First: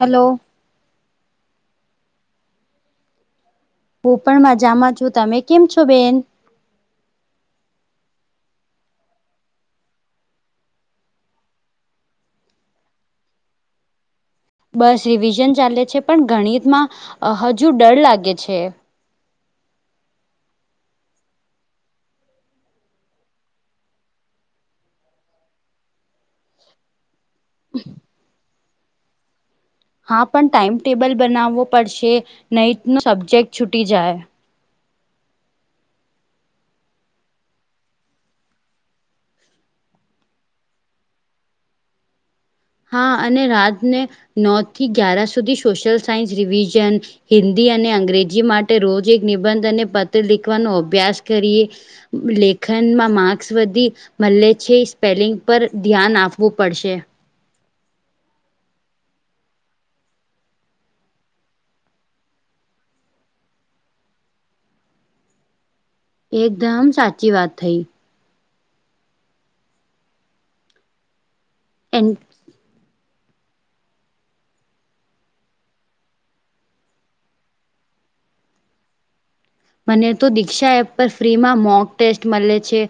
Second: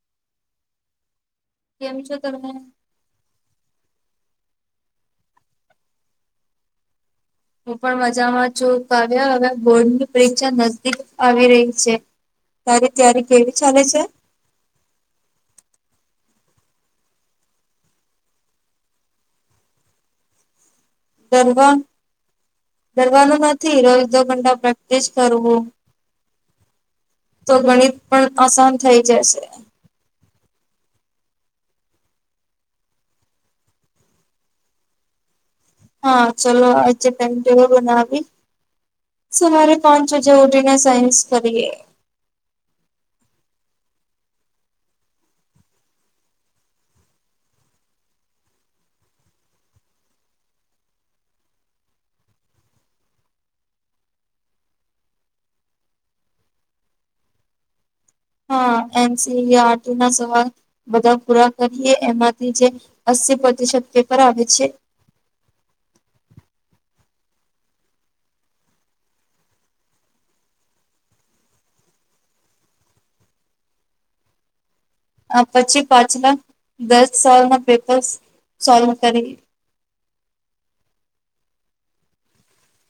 Hello કેમ છો તમે હું પણ મજામાં છું તમે કેમ છો બેન હું પણ મજામાં છું કાવ્યા હવે બોર્ડની પરીક્ષા નજદીક આવી રહી છે તારી ત્યારી કેવી ચાલે છે બસ રિવિઝન ચાલે છે પણ ગણિતમાં હજુ ડર લાગે છે ડર દરવાનું નથી રોજ દો ઘંટા પ્રેક્ટિસ કરવું તો ગણિત પણ આસાન થઇ જશે હા પણ ટાાઈમટેબલ બનાવવો પડશે નહી ન સબ્જેક્ટ છૂટી જાય હા ચલો આજે ટાઈમટેબલ બનાવી સવારે પાંચ વાજે ઉઠીને સાયન્સ કરીએ હા અને રાતને નવ થી ગ્યારા સુધી સોશિયલ સાયન્સ રિવિઝન હિન્દી અને અંગ્રેજી માટે રોજ એક નિબંધ અને પત્ર લિખવાનો અભ્યાસ કરીએ લેખનમાં માક્સ વધી મલે છે સ્પેલિંગ પર ધ્યાન આપવું પડશે. હા એનસી આરટી ના સવાલ બધા પૂરા કરીએ એમાંથી જે અસ્સી પ્રતિશત પેપર આવે છે. એકદમ સાચી વાત થઈ. એન્ડ પછી પાછલા દસ સાલ ના પેપર સોલ્વ કરીએ. મને તો દીક્ષા એપ પર ફ્રીમાં મોક ટેસ્ટ મળે છે.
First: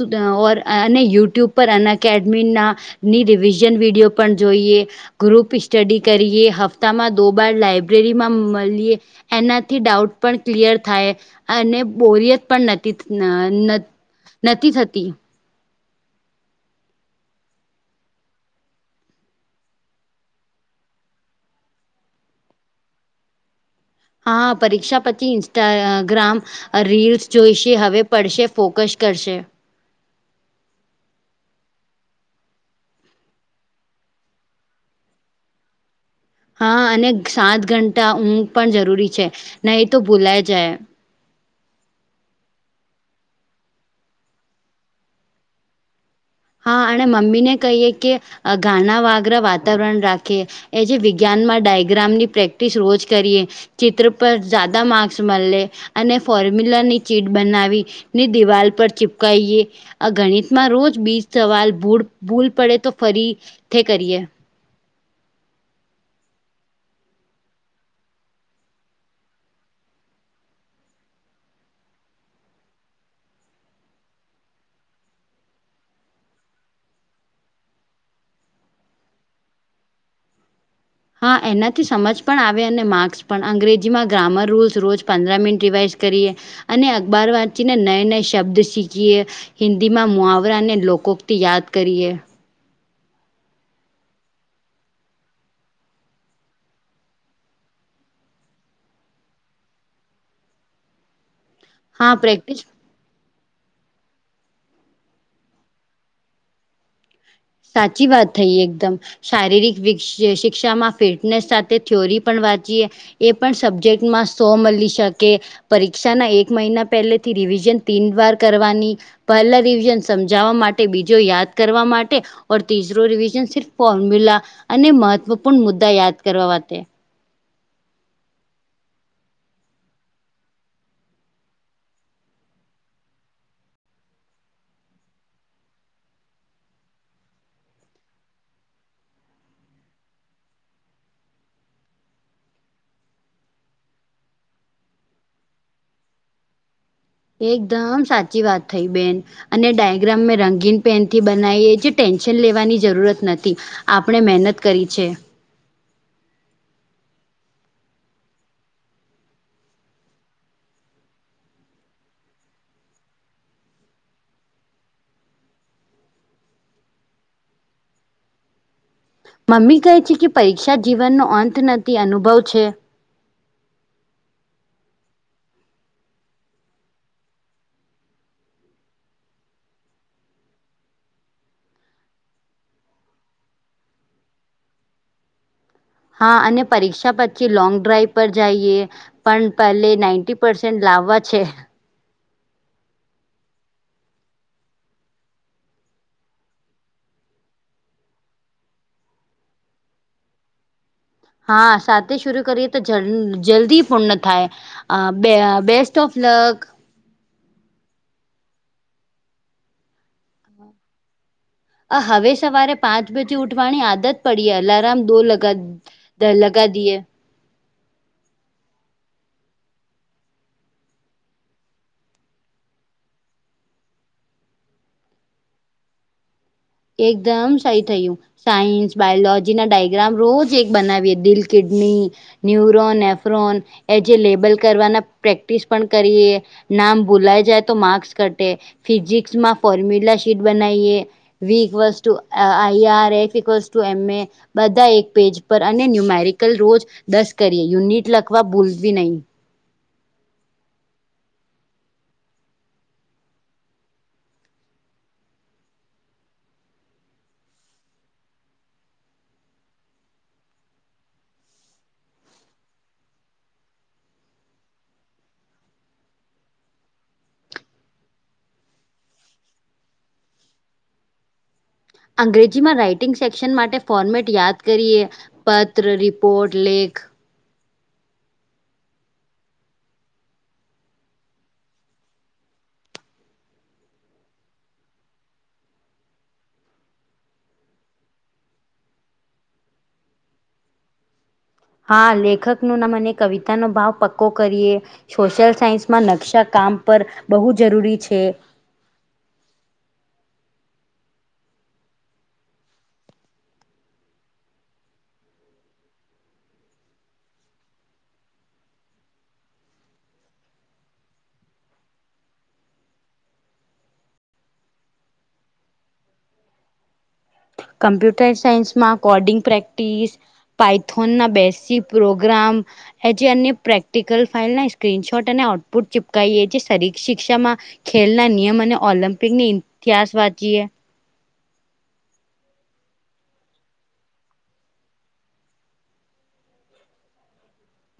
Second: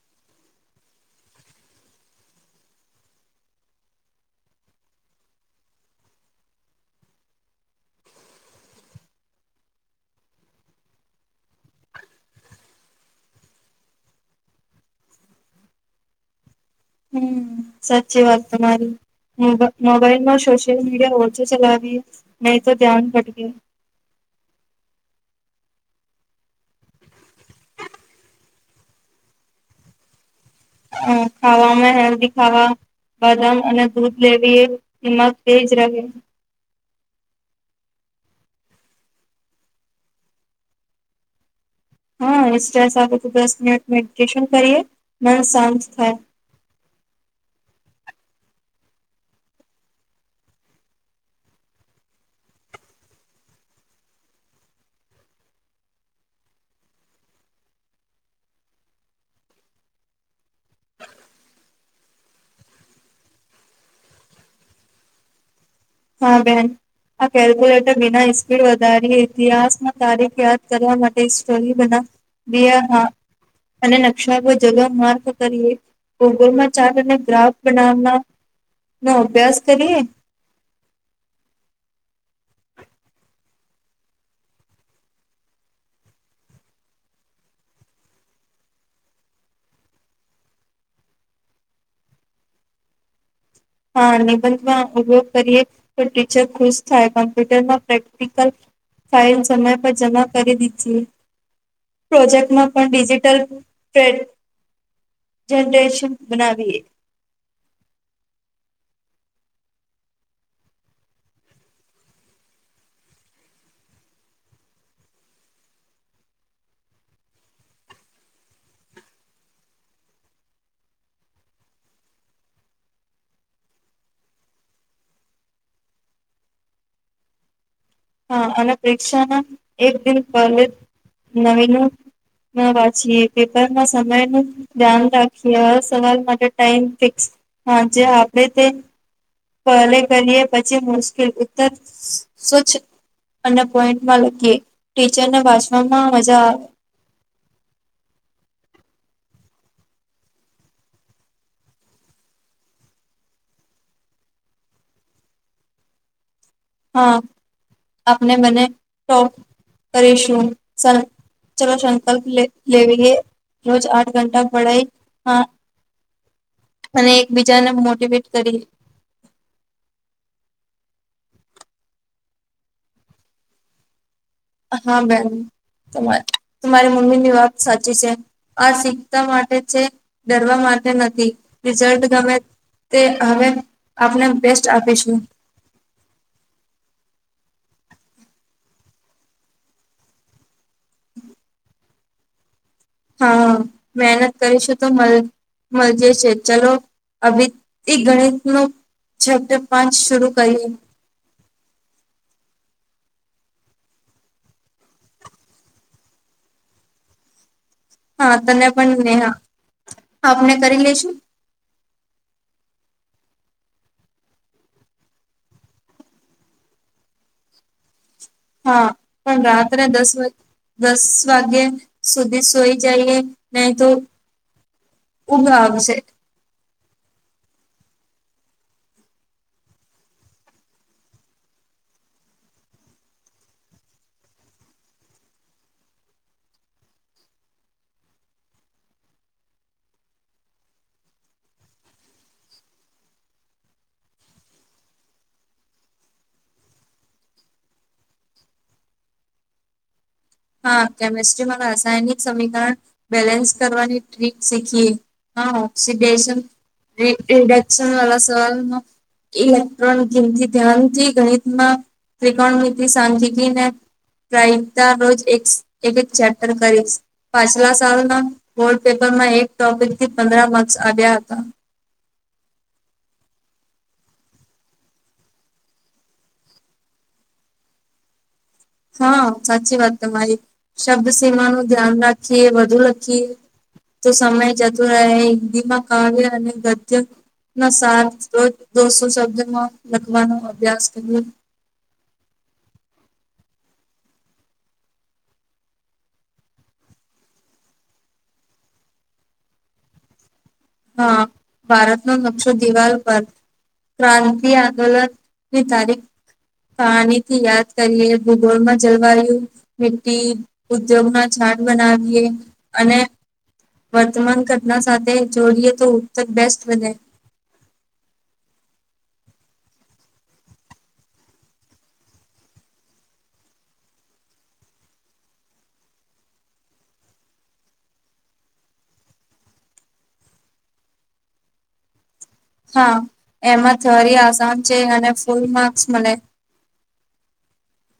[unintelligible] અને યુટ્યુબ પર આન અકેડમીના ની રિવિઝન વિડીયો પણ જોઈએ. ગ્રુપ સ્ટડી કરીએ હપ્તામાં દો બાર લાઈબ્રેરીમાં મળીએ. એનાથી ડાઉટ પણ ક્લિયર થાય. અને બોરિયત પણ નથી નથી થતી. હમ્મ સાચી વાત તમારી. મોબ મોબાઈલમાં સોશિયલ મીડિયા ઓછું ચલાવીએ નહી તો ધ્યાન ભટકે. હા પરીક્ષા પછી ઇન્સ્ટાગ્રામ રીલ્સ જોઈશે હવે પડશે ફોકસ કરશે. હા ખાવા મે હેલ્દી ખાવા બદામ અને દૂધ લેવીએ દિમાગ તેજ રહે. હા અને સાત ઘંટા ઊંઘ પણ જરૂરી છે નહી તો ભૂલાય જાય. હા સ્ટ્રેસ સાથે તો દસ મિનિટ મેડિટેશન કરીએ મન શાંત થાય. હા અને મમ્મી ને કહીએ કે ઘાના વાગરા વાતાવરણ રાખીએ. એ જે વિજ્ઞાનમાં ડાયગ્રામની પ્રેક્ટિસ રોજ કરીએ. ચિત્ર પર જાદા માર્ક્સ મળે અને ફોર્મ્યુલાની ચીટ બનાવી ની દિવાલ પર ચીપકઈએ આ ગણિત માં રોજ બીજ સવાલ ભૂ ભૂલ પડે તો ફરીથી કરીએ. હા બહેન. આ કેલ્ક્યુલેટર વિના સ્પીડ વધારીએ ઇતિહાસમાં તારીખ યાદ કરવા માટે સ્ટોરી બના [unintelligible] હા અને નકશા પર જગહ માર્ગ કરીએ. ગૂગલ માં ચાર્ટ અને ગ્રાફ બનાવના નો અભ્યાસ નો કરીએ. હા એનાથી સમજ પણ આવે અને માર્ક્સ પણ અંગ્રેજીમાં ગ્રામર રૂલ્સ રોજ પંદર મિનિટ રિવાઇઝ કરીએ. અને અખબાર વાંચીને નય નય શબ્દ શીખીએ. હિન્દીમાં મુહાવરા ને લોકોક [unintelligible] યાદ કરીએ. હા નિબંધમાં ઉપયોગ કરીએ તો ટીચર ખુશ થાય કોમ્પ્યુટરમાં પ્રેક્ટિકલ ફાઇલ સમય પર જમા કરી દીધી હા પ્રેક્ટિસ પ્રોજેક્ટમાં પણ ડિજિટલ જ જનરેશન બનાવીએ સાચી વાત થઈ એકદમ. શારીરિક શિક્ષામાં ફિટનેસ સાથે થિયોરી પણ વાંચીએ. એ પણ સબ્જેક્ટમાં સો મળી શકે. પરીક્ષાના એક મહિના પહેલેથી રિવિઝન તીન વાર કરવાની. પહેલા રિવિઝન સમજાવવા માટે બીજો યાદ કરવા માટે ઓર ત્રીસરો રિવિઝન સિફ ફોર્મ્યુલા અને મહત્વપૂર્ણ મુદ્દા યાદ કરવા માટે. હા અને પરીક્ષાના એક દિન પહેલે નવીનું ના વાંચીએ પેપર ના સમય નું ધ્યાન રાખીએ આ સવાલ માટે ટાઈમ ફિક્સ હ જે આપડે તે પલે કરીએ પછી મુશ્કેલ ઉત્તર સુ્ અને પોઈન્ટમાં લખીએ ટીચરને વાંચવામાં મજા આવે એકદમ સાચી વાત થઈ બેન અને ડાયગ્રામ મેં રંગીન પેનથી બનાવી એ જે ટેન્શન લેવાની જરૂરત નથી આપણે મહેનત કરી છે હા આપડે બને ટોપ કરીશું ચલો સંકલ્પ લે લેવીએ રોજ આઠ ઘંટા પડાઈ હા અને એકબીજાને મોટવેટ કરી મમ્મી કહે છે કે પરીક્ષા જીવનનો અંત નથી અનુભવ છે હા બેન તમા તમારી મમ્મી ની વાત સાચી છે આ શીખતા માટે છે ડરવા માટે નથી રિઝલ્ટ ગમે તે હવે આપને બેસ્ટ આપીશું હા અને પરીક્ષા પછી લોંગ ડ્રાઈવ પર જઈએ પણ પહેલે નાઈન્ટી પસેન્ટ લાવવા છે હા મહેનત કરીશું તો મ મળજે છે ચલો આવીભ એક ગણિત નૂ ચેપટ પાંચ શરૂ કરીએ હા સાથે સુરુ કરીએ તો જ જલ્દી પૂર્ણ થાય આ બે બેસ્ટ ઓફ લક હા તને પણને હા આપને કરી લઈેશું આ હવે સવારે પાંચ બજે ઉઠવાની આદત પડી અલારામ દો લગ દ લગા દએ હા પણ રાત્રે દસ વ દસ વાગ્યા સુધી સોઈ જઈએ નહી તો ઊંઘ આવસે એકદમ સહી થયું સાયન્સ બાયોલોજી ના ડાયગ્રામ રોજ એક બનાવીએ દિલ કિડની ન્યુરોન એફરોન એ જે લેબલ કરવાના પ્રેક્ટિસ પણ કરીએ નામ ભૂલાઈ જાય તો માર્ક્સ ઘટે ફિઝિકસમાં ફોર્મ્યુલા શીટ બનાવીએ વીક વસ ટુ આઈ આર એફવ ટુ એમ એ બધા એક પેજ પર અને ન્યુમેરિકલ રોજ દસ કરીએ યુનિટ લખવા ભૂલવી નહી હા કેમેિસ્ટ્રીમાં રાસાયણિક સમીકરણ બેલેન્સ કરવાની ટ્રીક શીખીએ હા હોક્ષી દેશન રડક્ષન વડા સવાલનો ઇલેક્ટ્રોનિક ગમથી ધ્યાનથી ગણિતમાં ત્રિકોણ ની સાજીને પ્રતા રોજ એક એક જ ચેપ્ટર કરીશ પાછલા સાલના બોડ પેપરમાં એક ટોપિક થી પંદર માર્ક્સ આવ્યા હતા અંગ્રેજીમાં રાઈટિંગ સેક્શન માટે ફોર્મેટ યાદ કરીએ પત્ર રિપોર્ટ લેખ હા સાચી વાત તમારી શબ્દ સમા નું ધ્યાન રાખીએ વધુ લખીએ તો સમય જતો રહે હિન્દી માં કાવ્ય અને ગદ્ય ના સાત તો દોસો શબ્દમાં લખવાનો અભ્યાસ કરિયે હા લેખક ન ના મને કવિતાનો ભાવ પક્કો કરીએ સોશિયલ સાયન્સમાં નકશા કામ પર બહુ જરૂરી છે હા ભારતનો નકશો દિવાલ પર ક્રાંતિ આંદોલન ની તારીખ, પાણી થી યાદ કરીએ ભૂગોળ માં જલવાયુ, મિટી ઉદ્યોગ ના છાડ બનાવીએ અને, વર્તમાન ઘટના સાથે જોડીએ તો ઉત્તર બેસ્ટ વને, કમ્પ્યુટર સાયન્સમાં કોડિંગ પ્રેક્ટિસ, પાઇથોન ના બેસીક પ્રોગ્રામ, એ જે અન્ય પ્રેક્ટિકલ ફાઇલ ના સ્ક્રીનશોટ અને આઉટપુટ ચીપકઈએ છે શરીર શિક્ષામાં, ખેલના નિયમ અને ઓલિમ્પિકની ઇતિહાસ વાંચીએ, હા એમાં થ્યોરી આસાન છે અને ફૂલ માર્ક્સ મળે.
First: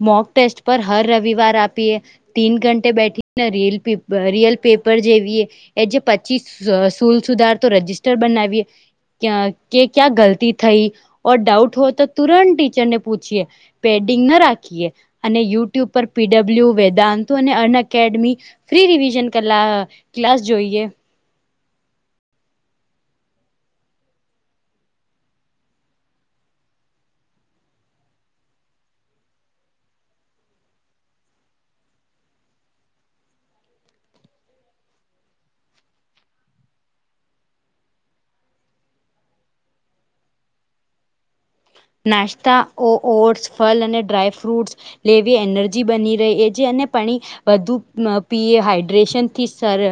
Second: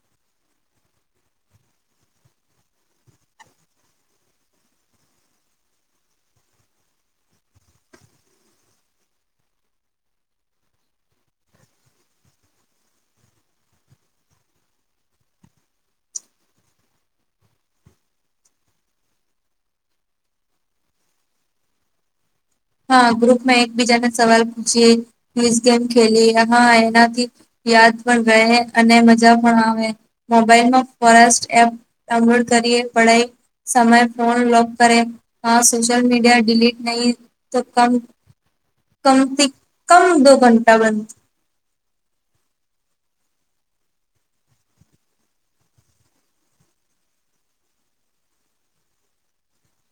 મોક ટેસ્ટ પર હર રવિવાર આપીએ. તીન ઘંટેે બેઠી ને રિલ રિયલ પેપર જેવી એ. એજે પછી સુલ સુધાર તો રજિસ્ટર બનાવીએ. કે ક્યાં ગલતી થઈ ઓર ડાઉટ હો તો તુરંત ટીચરને પૂછીએ. પેડિંગ ન રાખીએ અને યુટ્યુબ પર પીડબ્લ્યુ વેદાંતો અને અન અકેડમી, ફ્રી રિવિઝન કરલા ક્લાસ જોઈએ. હા ગ્રુપમાં એકબીજાને સવાલ પૂછીએ ક્વિઝ ગેમ ખેલિએ હા એનાથી, યાદ પણ રહે અને મજા પણ આવે મોબાઈલમાં ફરેસ્ટ એપ, ડાઉનલોડ કરીએ પઢાઈ, સમય ફોન લોક કરે હ સોશિલ મીડિયા ડિલીટ નહીં. તો કમ કમથી કમ દો ઘંટા બંધ. નાસ્તા ઓ ઓટ્સ, ફલ અને ડ્રાય ફ્રૂટ્સ, લેવી એનર્જી બની રહે એ જે અને પાણી, વધુ પીએ હાઈડ્રેશન થી સર,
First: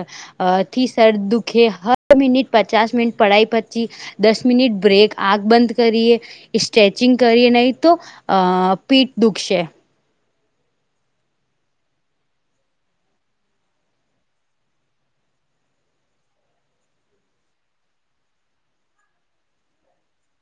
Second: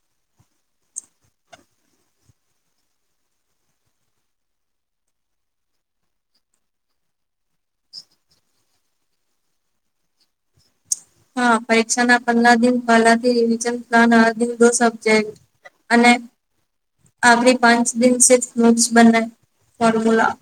અ થી સર દુઃખે હ મિનિટ પચાસ મિનિટ પડાઈ પછી, દસ મિનિટ બ્રેક આંખ બંધ કરીએ્ સ્ટ્રેચિંગ કરીએ નહીં તો અ પીઠ દુખશે. હા પરીક્ષા ના પંદર દિન પહેલાથી રિવિઝન પ્લાન દિ દો સબ્જેક્ટ. અને આપણી પાંચ દિવસે નોટ્સ બને formula,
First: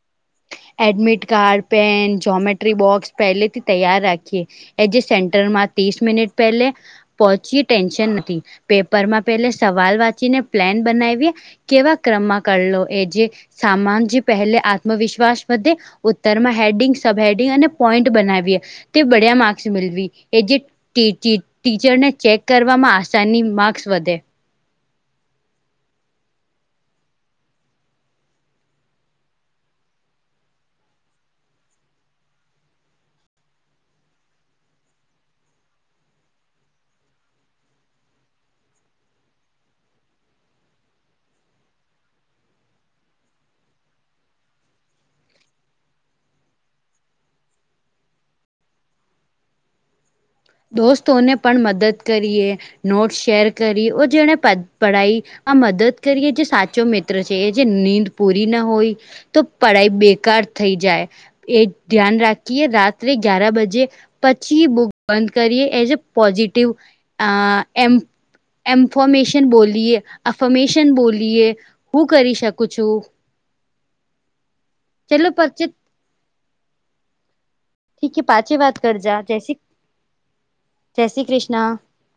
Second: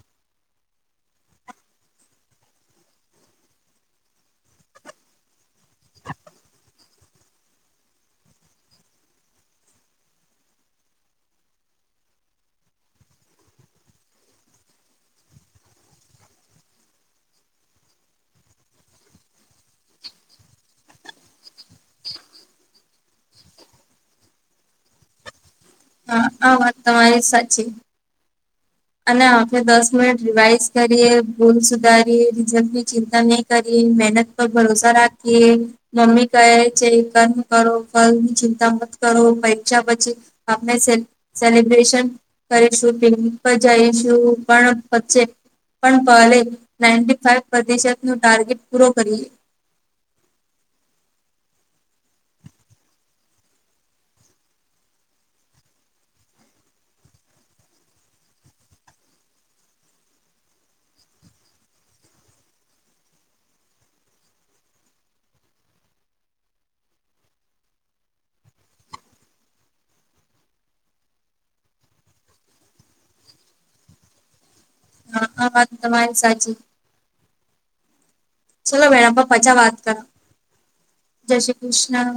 admit card, pen, geometry box પહેલેથી તૈયાર રાખીએ. એ જે સેન્ટરમાં ત્રીસ મિનિટ પહેલે, પહોંચી ટેન્શન નથી પેપરમાં પેલે સવાલ વાંચીને પ્લેન બનાવીએ, કેવા ક્રમમાં કરલો એ જે સામાન જેય પહેલે આત્મવિશ્વાસ, બધે ઉત્તરમાં હેડિંગ, સબ હેડિંગ અને પોઈન્ટ બનાવીએ. તે બડ્યા માાર્કસ મલવી એજે ટ ટીચરને ચેક કરવામાં આસાની માર્ક્સ વધે. હા આ વાત તમારી સાચી. અને આપણે દસ મિનિટ રિવાઈઝ કરીએ ભૂલ સુધારીએ રિઝલ્ટની ચિંતા નહી કરીએ મેહનત, પર ભરોસા રાખીએ. મમ્મી કહે છે કર્મ કરો ફલ ની ચિંતા મત કરો પરીક્ષા પછી, આપને સેલિબ્રેશન કરીશું પિક જઈશું પણ વચ્ચે, પણ પહલે નાઇનટી ફાઈ પ્રતિશત નુ ટાર્ગેટ પૂરો કરીએ. દોસ્તોને પણ મદદ કરીએ, નોટ્સ શેર કરી ઓ જેણે પઢાઈ, આ મદદ કરીએ જે સાચો મિત્ર છે એ જે નીંદ પૂરી ના હોય. તો પઢાઈ બેકાર થઈ જાય. એ ધ્યાન રાખીએ રાત્રે ગ્યાર બજે પછી બો બંધ કરીએ એઝ એ પોઝિટિવ અ એમ. એમન્ફોમેશન બોલીએ, અફોમેશન બોલીએ. હું કરી શકું છું. ચલો હા-હા પરચિત વાત તમારી સાચી. ઇ કે પાછે. ચલો મેડમ આપે પછે વાત કરા જય શ્રી કૃષ્ણ.